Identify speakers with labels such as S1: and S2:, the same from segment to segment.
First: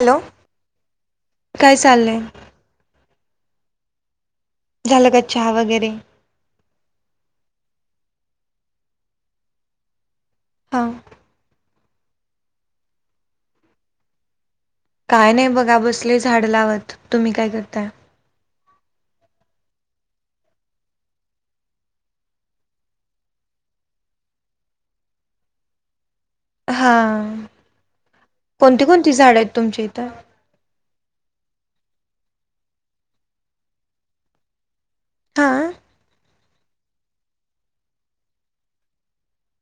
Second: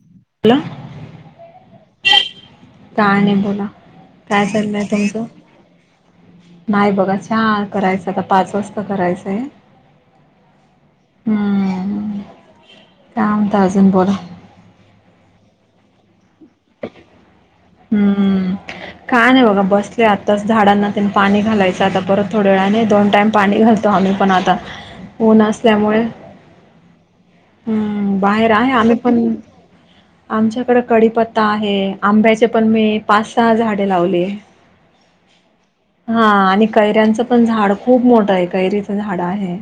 S1: Hello
S2: बोला
S1: काय चाललंय.
S2: का नाही बोला काय चाललंय
S1: झालं का
S2: तुमचं-
S1: चहा वगैरे.
S2: नाही बघा छान करायचं आता पाच वाजता करायचंय.
S1: हा
S2: हम्म काम दर्जन बला.
S1: काय नाही बघा बसले झाड लावत तुम्ही काय करताय?
S2: हम्म काय नाही बघा बसले आत्ताच झाडांना त्यां पाणी घालायचं आता परत थोड्या वेळाने दोन टाइम पाणी घाल. तो आम्ही पण आता ओन असल्यामुळे
S1: हा
S2: हम्म बाहेर आहे
S1: कोणती
S2: आम्ही
S1: कोणती
S2: पण
S1: झाड आहेत तुमच्या इथं
S2: आमच्याकडे कडीीपत्ता आहे आंब्याचे पण मी पाच सहा झाडे लावली आहे.
S1: हा
S2: हा आणि. कैऱ्यांचं पण झाड खूप मोठं आहे कैरीच झाड आहे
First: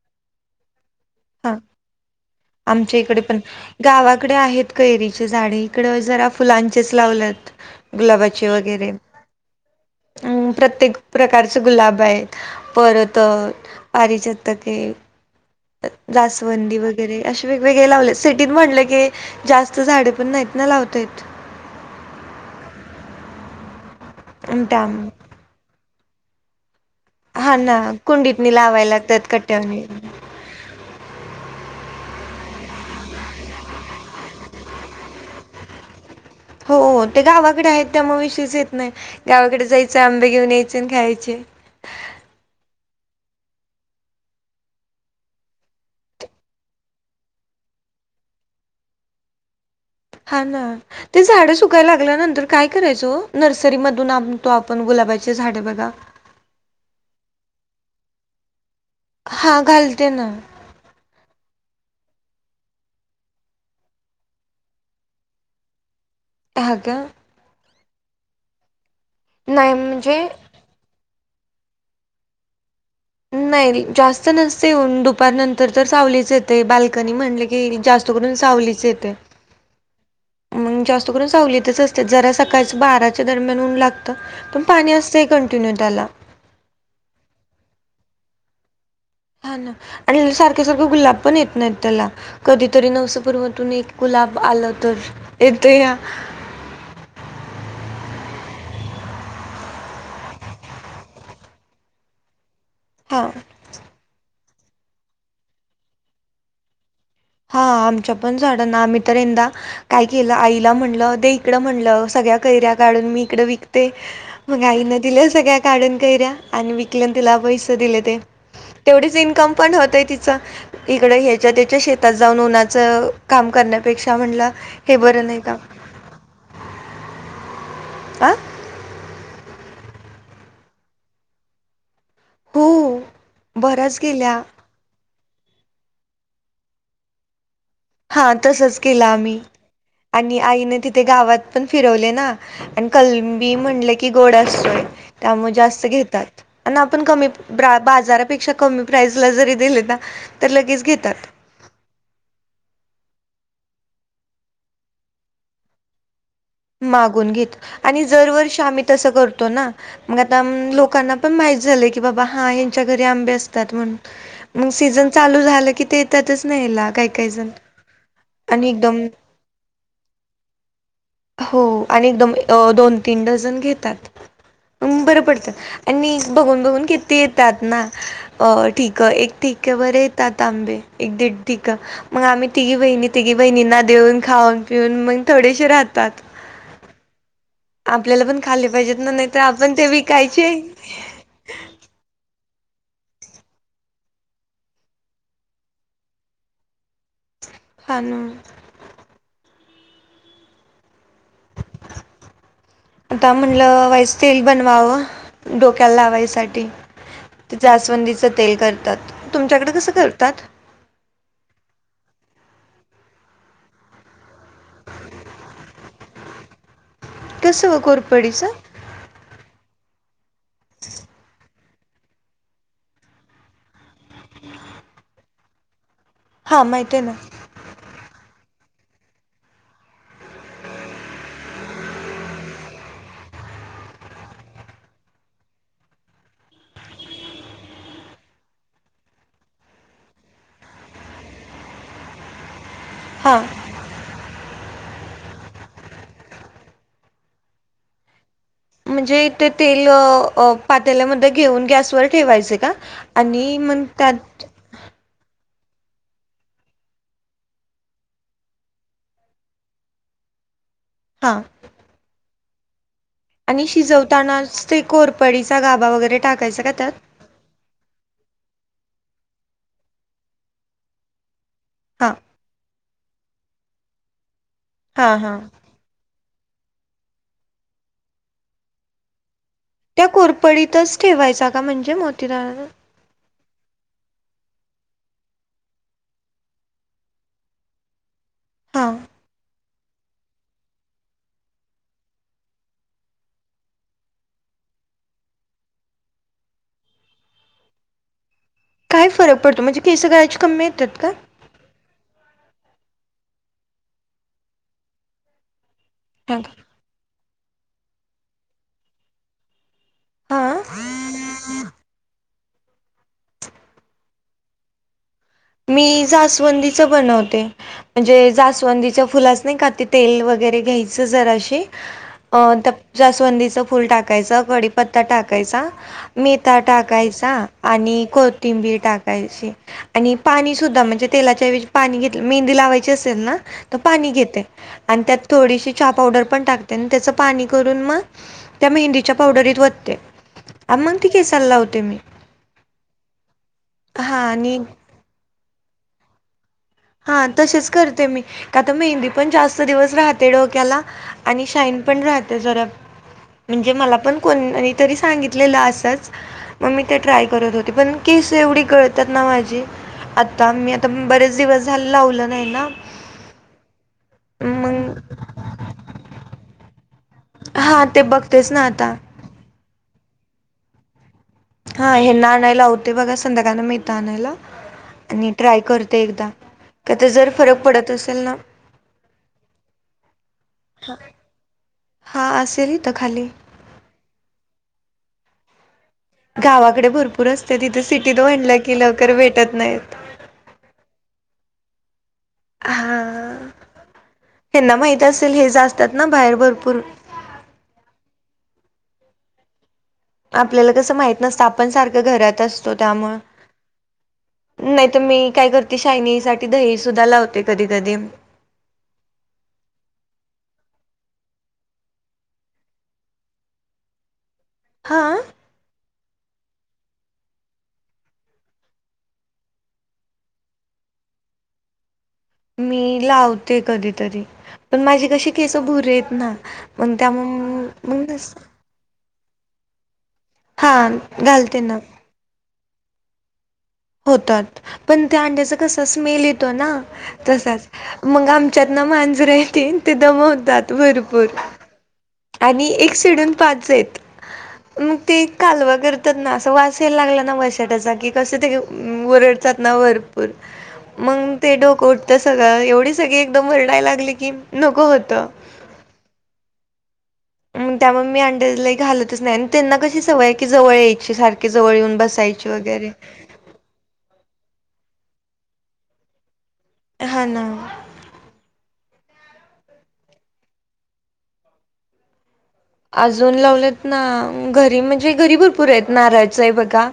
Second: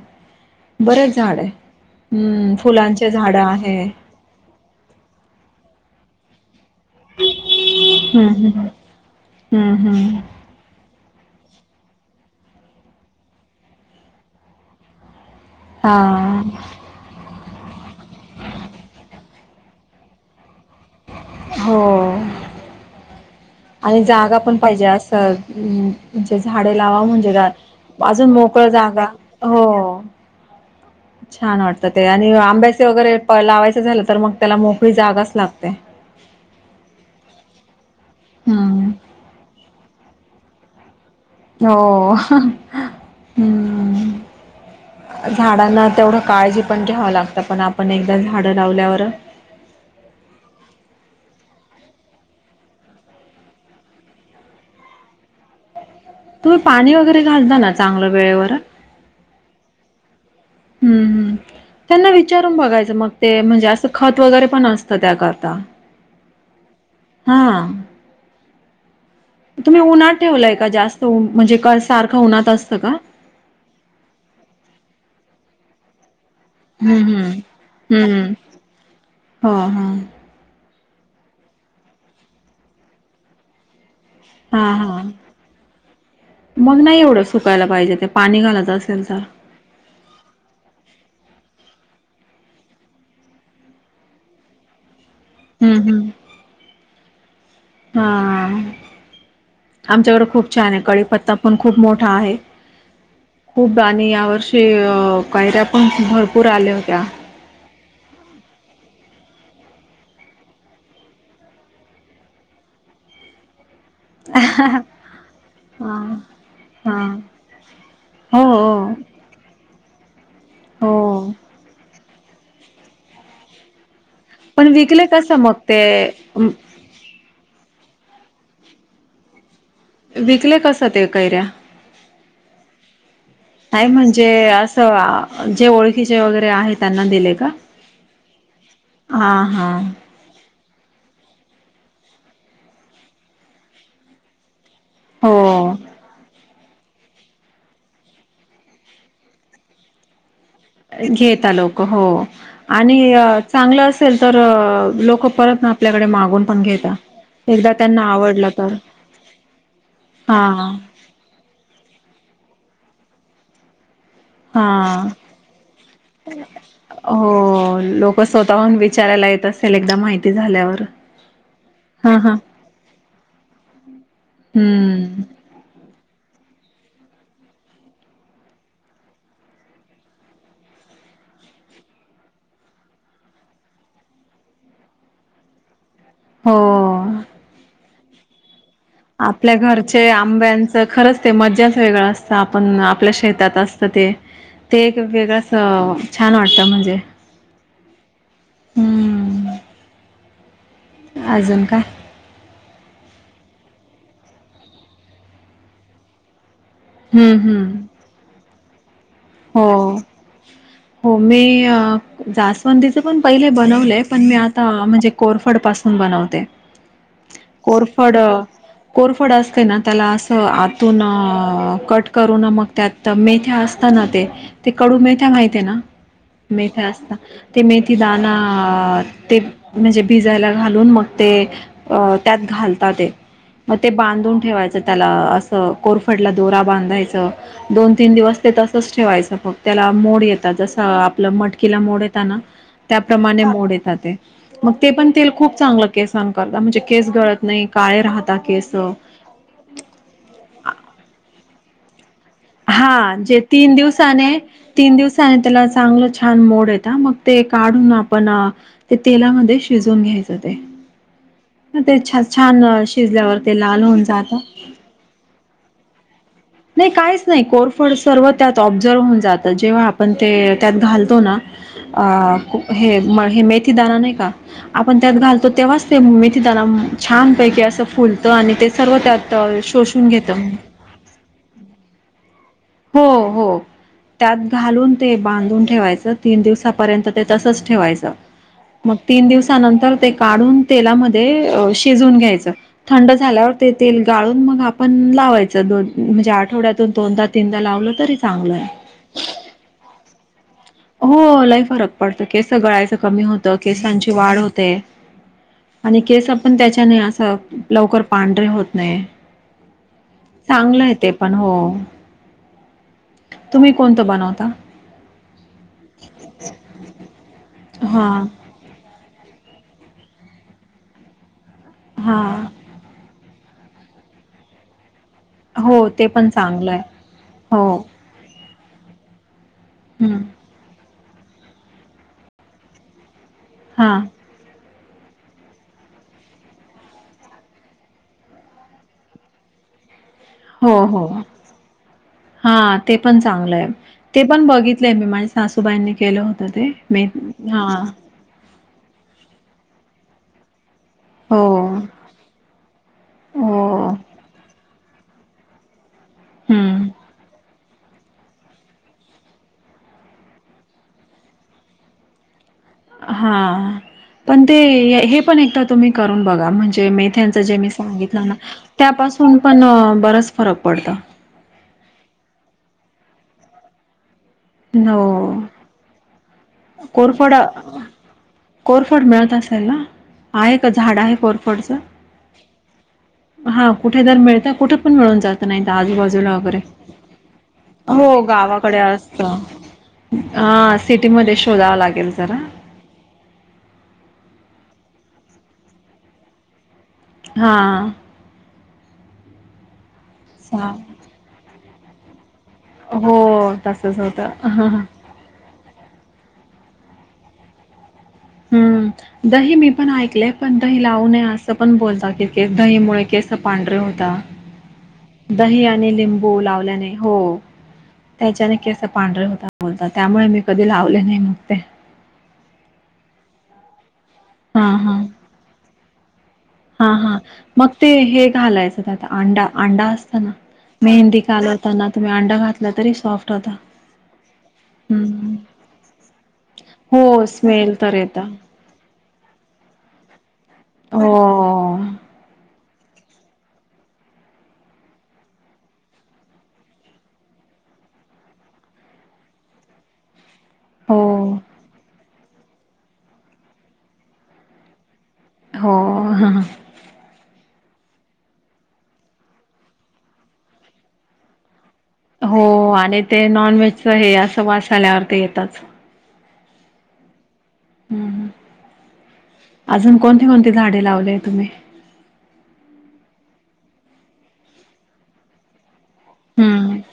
S2: बरेच. झाड
S1: हा
S2: हम्म
S1: आमच्या
S2: फुलांचे झाड
S1: पण
S2: आहे.
S1: गावाकडे इकडे आहेत कैरीचे झाडे इकड जरा फुलांचेच लावलेत
S2: हम्म
S1: गुलाबाचे
S2: हम्म
S1: वगैरे
S2: हम्म हम्म
S1: अ प्रत्येक प्रकारचे गुलाब आहेत परत पारीिचतके
S2: हा
S1: लासवंदी वगैरे. वगैरे असे वेगवेगळे लावले सिटीत म्हटलं की जास्त झाडे पण नाहीत ना लावतायत.
S2: हो. आणि जागा पण पाहिजे
S1: त्यामुळे
S2: असं म्हे झाडे लावा म्हण. ात
S1: हा ना
S2: अजून
S1: कुंडीतनी
S2: मोकळ
S1: लावायला
S2: जाग
S1: लागतात
S2: हो.
S1: कट्ट्यावनी.
S2: छान वाटत ते आणि आंब्याचे वगैरे लावायचं झालं तर मग त्याला मोफळी जागाच लागते. ह.
S1: हो ते गावाकडे आहेत त्यामुळे विश्वास येत
S2: हम्म
S1: नाही गावाकडे जायचं आंबे घेऊन यायचे खायचे.
S2: हो हम्. झाडांना तेवढं काळजी पण घ्यावं लागतं पण आपण एकदा झाडं लावल्यावर
S1: हा ना ते झाड सुकायला लागल्यानंतर काय करायचो नर्सरी मधून आणतो आपण गुलाबाची झाडे बघा.
S2: तुम्ही पाणी वगैरे घालता ना चांगलं वेळेवर.
S1: हा घालते ना.
S2: हम्म हम् त्यांना विचारून बघायचं मग ते म्हणजे असं खत वगैरे पण असतं त्याकरता ह
S1: ह
S2: हा
S1: नाही
S2: तुम्ही उन्हात
S1: म्हणजे
S2: ठवलंय का जास्त म्हणजे सारखं उन्हात असतं का?
S1: नाही जास्त नसते येऊन दुपारनंतर तर सावलीच आहेत. ते
S2: हम्म,
S1: बाल्कनी म्हणले की
S2: हम्म.
S1: जास्त
S2: हम्म.
S1: करून सावलीच येते.
S2: हो, हो.
S1: मग जास्त करून सवलतच असतेात जरा सकाळच बाराच्या दरम्यान होऊन लाग पण
S2: हां,
S1: पाणी
S2: हां.
S1: असतं कंटिन्यू त्याला
S2: मग नाही एवढं सुकायला पाहिजे ते पाणी घालायचं असेल तर
S1: हा ना आणि सारख्या सारखे गुलाब पण येत नाहीत त्याला कधीतरी नवसपूर्मातून एक गुलाब आलं तर येत
S2: हम्म,
S1: या
S2: हा. आमच्याकडे खूप छान आहे कळी पत्ता पण खूप मोठा आहे.
S1: हां.
S2: खूप आणि या वर्षी कायऱ्या पण भरपूर आल्या होत्या.
S1: हा आमच्या पण झाडना आम्ही तर यंदा. काय केलं आईला म्हणलं दे इकडं म्हणलं सगळ्या कैऱ्या काढून मी इकडं विक ते मग आईन दिले सगळ्या काढून
S2: हां,
S1: कैऱ्या आणि विकल्या
S2: हां.
S1: तिला पैसे दिले ते
S2: हो, हो.
S1: तेवढीच इन्कम पण होतंय तिचं इकडं
S2: हो.
S1: ह्याच्या त्याच्या शती. त जाऊन उन्हाचं काम करण्यापेक्षा म्हणलं
S2: पण
S1: हे
S2: विकले
S1: बरं
S2: कस
S1: नाही का?
S2: मग ते
S1: आ
S2: विकले कस ते कैऱ्या
S1: हो
S2: नाही
S1: बऱ्याच
S2: म्हणजे
S1: केल्या
S2: असं जे ओळखीचे वगैरे आहे त्यांना दिले का
S1: हा तसच केलं
S2: हा
S1: आम्ही
S2: हा
S1: आणि आईने तिथे गावात पण फिरवले ना आणि कलबी म्हणले की गोड असतोय
S2: हो
S1: त्यामुळे जास्त घेतात आणि आपण कमी बाजारापेक्षा कमी प्राइस ला जरी दिले ना तर लगेच घेतात
S2: घेेत आ लोक हो आणि चांगलं असेल तर लोक परत आपल्याकडे मागून पण घेता
S1: मागून घेत
S2: एकदा
S1: आणि
S2: त्यांना आवडलं
S1: जरवर्षी
S2: तर
S1: आम्ही तसं करतो ना मग आता
S2: हा
S1: लोकांना पण माहीत झालं की बाबा हां ह्यांच्या घरी आंबे असतात म्हणून मग
S2: हा
S1: सीझन चालू झालं की ते येतातच नाही काही काही जण
S2: हो लोक
S1: आणि
S2: स्वतःहून
S1: एकदम
S2: विचारायला येत असेल एकदा माहिती झाल्यावर
S1: हो आणि
S2: हा
S1: एकदम
S2: हा
S1: दोन तीन डझन घेतात बरं
S2: हम्म
S1: पडतं आणि बघून बघून किती येतात ना अ ठीक एक ठठीक बरं येतात त आंबे एक दीड ठक मग आम्ही तिघी बहिणी तिघी बहिणींना देऊन खाऊन पिऊन मग थोडेसे राहत
S2: हो
S1: आपल्याला पण खाल्ले पाहिजे
S2: आपल्या घरचे आंब्यांचं खरंच ते मज्जाच वेगळं असतं आपण आपल्या शेतात असत ते ते एक वेगळं अस छान वाटतं म्हणजे
S1: फलू
S2: हम्म अजून का
S1: आता म्हटलं वाईस तेल बनवावं डोक्याला लावायसाठी
S2: हम्म
S1: ते
S2: हम्म
S1: जास्वंदीचं तेल करतात
S2: हो
S1: तुमच्याकडे कसं करतात
S2: हो मी अ जास्वंदीचं पण पहिले बनवलंय पण मी आता म्हणजे कोरफड पासून बनवते.
S1: कसं व
S2: कोरफड
S1: कोरपडीचं
S2: कोरफड असते ना त्याला अस आतून कट करून मग त्यात मेथ्या असता ना ते कडू मेथ्या माहिती आहे ना
S1: हां
S2: मेथ्या
S1: माहिती आहे ना
S2: असता ते मेथी दाना ते म्हणजे भिजायला घालून मग ते अ त्यात घालतात. मग ते बांधून ठेवायचं त्याला असं कोरफडला दोरा बांधायचं. दोन तीन दिवस तसच ठेवायचं मग त्याला मोड येतात जसं आपलं मटकीला मोड येत ना.
S1: हां
S2: त्याप्रमाणे मोड येता ते. मग ते पण तेल खूप चांगलं केसान करता म्हणजे केस गळत नाही काळे राहता केस.
S1: म्हणजे ते तेल पात्याल्यामध्ये घेऊन गॅसवर ठेवायचे. का?
S2: हा जे
S1: आणि
S2: तीन
S1: मग
S2: दिवसाने
S1: त्यात
S2: तीन दिवसाने त्याला चांगलं छान मोड येतं मग ते काढून आपण ते तेलामध्ये शिजून घ्यायचं ते
S1: हां.
S2: ते छान छान शिजल्यावर ते
S1: आणि
S2: लाल होऊन जातं.
S1: शिजवतानाच ते कोरपडीचा गाबा वगैरे टाकायचा का
S2: नाही
S1: त्यात?
S2: काहीच नाही कोरफड सर्व त्यात ऑब्झर्व होऊन जातं जेव्हा आपण ते त्यात घालतो ना. अ
S1: हां,
S2: हे हे मेथी दाना नाही का आपण त्यात
S1: हां, हां.
S2: घालतो तेव्हाच ते मेथी दाणा छानपैकी असं फुलतं आणि ते सर्व त्यात
S1: त्या
S2: शोषून घेतं
S1: कोरपडीतच ठेवायचा का म्हणजे मोतीदारां
S2: हो हो. त्यात घालून ते बांधून ठेवायचं, तीन दिवसापर्यंत ते तसंच ठेवायचं. मग
S1: हां.
S2: तीन दिवसानंतर ते काढून, तेलामध्ये शिजून घ्यायचं. थंड झाल्यावर ते तेल गाळून मग, आपण लावायचं, दोन म्हणजे आठवड्यातून दोनदा. तीनदा लावलं तरी चांगलंये.
S1: काय फरक पडतो, म्हणजे केस गळयाची कमीत.
S2: हो लई फरक पडत, केस गळायचं कमी होतं, केसांची वाढ होते. आणि केस
S1: हां,
S2: पण त्याच्याने, असं लवकर पांढरे होत नाही.
S1: हां.
S2: चांगलंय ते पण हो. तुम्ही कोणतं बनवता?
S1: मी जास्वंदीच बनवते,
S2: हां,
S1: म्हणजे जास्वंदीच्या फुला नाही का, तेल वगैरे घ्यायच जरासे
S2: हां.
S1: जासवंदी फुल टाक टाकायचा, कडीपत्ता टाकायचा,
S2: हो, ते पण
S1: मेथा
S2: चांगलं आहे.
S1: टाकायचा
S2: हो,
S1: आणि को तीबी टाकायची आणि
S2: हं.
S1: पाणी सुद्धा म्हणजे तेलाच्या ऐवजी पाणी घेतल, मेहंदी लावायची असेल ना तर
S2: हां.
S1: पाणी घेते. आणि त्यात थोडीशी चहा पावडर पण टाकते, आणि त्याचं पाणी करून म त्या मेहंदीच्या पावडरीत वतते.
S2: हो
S1: मग
S2: हो
S1: ती केसाला लावते मी.
S2: हा, ते पण चांगलंये
S1: हा
S2: ते पण
S1: आणि
S2: बघित मी माझ्या सासूबाईंनी केलं होतं ते मी
S1: हा तसेच
S2: हां.
S1: करते मी, का तरश मेहंदी पण जास्त दिवस राहते डोक्याला.
S2: हो,
S1: आणि शाईन पण राहते जरा, म्हणजे
S2: हो.
S1: मला पण कोण तरी सांगितलेलं असंच मग मी
S2: हं.
S1: ते ट्राय करत होते पण केस एवढी गळतात ना माझी, आता मी आता बरेच दिवस झाल लावलं नाही ना.
S2: हा पण ते
S1: मग
S2: हे पण एकदा तुम्ही करून बघा म्हणजे म त्यांच जे मी
S1: हां, ते
S2: सांगितलं ना,
S1: बघतेच आता.
S2: त्यापासून पण बरच फरक पडत.
S1: हा हेना आणायला लावते बघा, संध्याकाळना मिळता आणायला आणि
S2: हो.
S1: ट्राय करते एकदा का तर जर
S2: कोरफड,
S1: फरक पडत असेल ना
S2: कोरफड मिळत असेल ना. आहे का झाड आहे कोरफडच,
S1: हां, असेल इथं खाली.
S2: हा. कुठे जर मीळता कुठे पण मिळून जात नाहीत आजूबाजू
S1: गावाकडे भरपूर असते, तिथे सिटीत वणलं की
S2: गावाकडे
S1: लवकर
S2: असत
S1: भेटत नाहीत.
S2: हा सिटी मध्ये शोधाव लागेल जरा.
S1: हा त्यांना माहित असेल, हेज असतात ना बाहेर भरपूर.
S2: हा.
S1: आपल्याला कसं माहत नसत, आपण सारखं घरात असत तो,
S2: हो तसच होत
S1: त्यामुळे नाही तर मी काय करतो, शायनी साठी दही सुद्धा लावते कधी कधी.
S2: हम्म. दही मी पण ऐकलेय, पण दही लावू नये असं पण बोलता, की दहीमुळे केस पांढरे होता.
S1: हां.
S2: दही आणि लिंबू लावल्याने हो. त्याच्याने की अस पांढरे होता बोलता, त्यामुळे मी कधी लावले नाही मग ते
S1: मी लावते कधीतरी,
S2: हा
S1: पण
S2: हा
S1: माझी कशी केस भुरेयेत ना
S2: हा
S1: मग
S2: हा
S1: त्यामुळं
S2: मग ते हे
S1: नस
S2: घालायचं त्यात, अंडा अंडा असतना
S1: हा
S2: मेहंदी
S1: घालते ना
S2: कालवताना, तुम्ही अंडा घातला तरी सॉफ्ट होता.
S1: होतात, पण त्या
S2: हम्म
S1: अंड्याचा कस, स्मेल येतो ना
S2: हो
S1: तसाच
S2: स्मेल तर येत
S1: मग आम चेतना मांजर येतील ते दमवतात.
S2: हो.
S1: भरपूर. आणि एक सोडून पाचेयत. मग ते कालवा करतात ना, अस वास यायला लागला ना वैशाटाचा कि कस ते ओरड त्यात ना भरपूर.
S2: हो
S1: मग ते डोकं उठत सगळं एवढी सगळी एकदम वरडायला लागली की नको होत
S2: हो ह
S1: त्यामुळे मी अंड्यालाही घालतच नाही आणि त्यांना कशी सवय आहे की जवळ एक सारखी जवळ येऊन बस
S2: हो आणि ते नॉन व्हेजच हे असं वास आल्यावर ते येतच
S1: हा ना
S2: हम् अजून कोणती कोणती झाडे लावले तुम्ही
S1: अजून लावलेत ना घरी म्हणजे घरी भरपूर आहेत नारायच आहे
S2: हम्म
S1: बघा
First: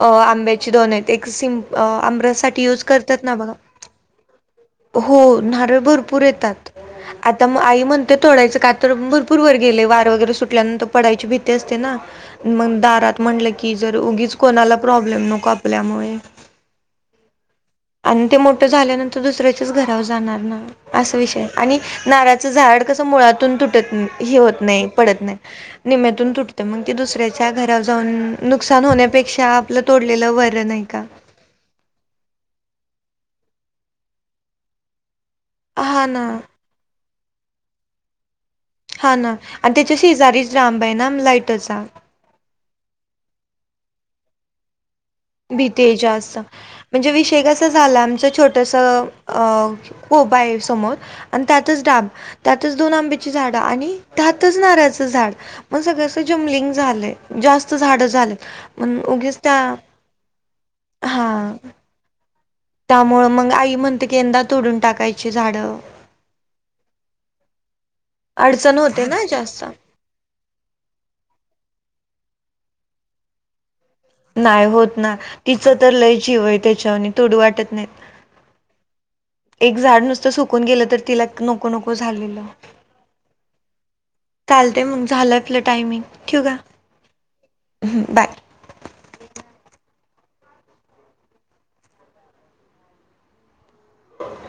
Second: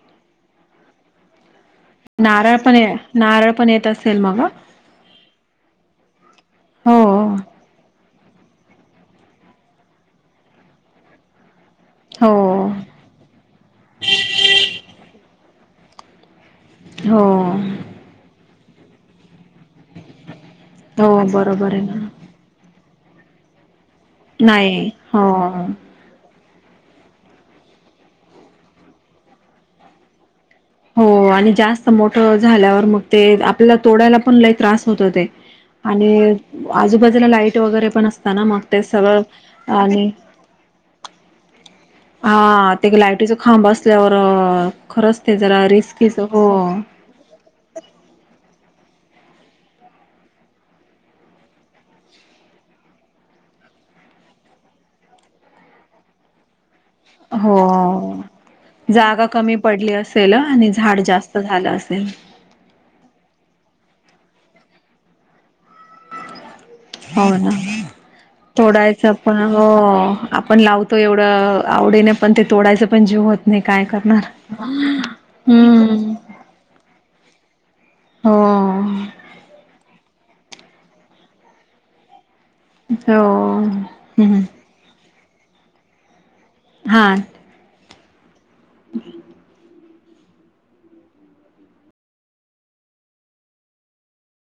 S1: अ आंब्याची दोन आहेत एक सिम आंब्यासाठी युज करतात ना बघा
S2: नेेत असेल मग
S1: हो नारळ भरपूर येतात
S2: हो
S1: आ आई म्हणते तोडायचं का तर भरपूर वर गेले वार वगैरे सुटल्यानंतर पडाचीीती ते असते ना
S2: हो
S1: मग दारात म्हटलं की जर उगीच कोणाला प्रॉब्लेम नको आपल्यामुळे
S2: हो
S1: आणि ते मोठं झाल्यानंतर दुसऱ्याच्याच घरावर जाणार ना
S2: हो
S1: असा विषय
S2: बरोबर
S1: आणि
S2: आहे ना
S1: नार झाड कस मुळातून तुटत हे होत नाही पडत नाही निम्यातून तुटतें मग तेी दुसऱ्याच्या घरा जाऊन नुकसान होण्यापेक्षा आपलं तोडलेलं वरं नाही का
S2: हो आणि जास्त मोठ झाल्यावर मग ते आपल्याला तोडायला पण लही त्रास होत ते
S1: हा ना
S2: आणि आजूबाजूला लाईट वगैरे पण असत ना मग ते
S1: हा
S2: सगळं
S1: ना आणि त्याच्या शेजारीच रामब आहे ना लाइटचा
S2: हा ते लायटीच खांब असल्यावर खरंच ते जरा
S1: भीती
S2: रिस्कीच
S1: जास्त
S2: हो
S1: म्हणजे विषय कसं झाला आमचं छोटंसं हो बाय समोर आणि त्यातच डाब त्यातच दोन आंब्याची झाड आणि त्यातच नारळाचं झाड मग सगळं अस जमलिंग झालंय जास्त झाडं
S2: हो
S1: झालेत मण उगेच त्या
S2: अस आणि झाड
S1: हा
S2: जास्त झालं असेल
S1: त्यामुळं मग आई म्हणते की यंदा तोडून टाकायची झाडं
S2: हो ना
S1: अडचण
S2: थोडायच
S1: होते ना
S2: पण
S1: जास्त
S2: हो आपण लावतो एवढं आवडीने पण ते तोडायच पण जीव होत नाही काय करणार
S1: नाही होत ना तिचं तर
S2: हम्म
S1: लय जिवय त्याच्यावर तथोड वाटत नाही
S2: हो
S1: एक झाड नुसतं सुकून गेलं तर तिला नको नको झालेलं
S2: हो ह्
S1: चालते मग झालं आपलं टायमिंग ठेवा
S2: हा
S1: ं बाय
S2: हम्
S1: हो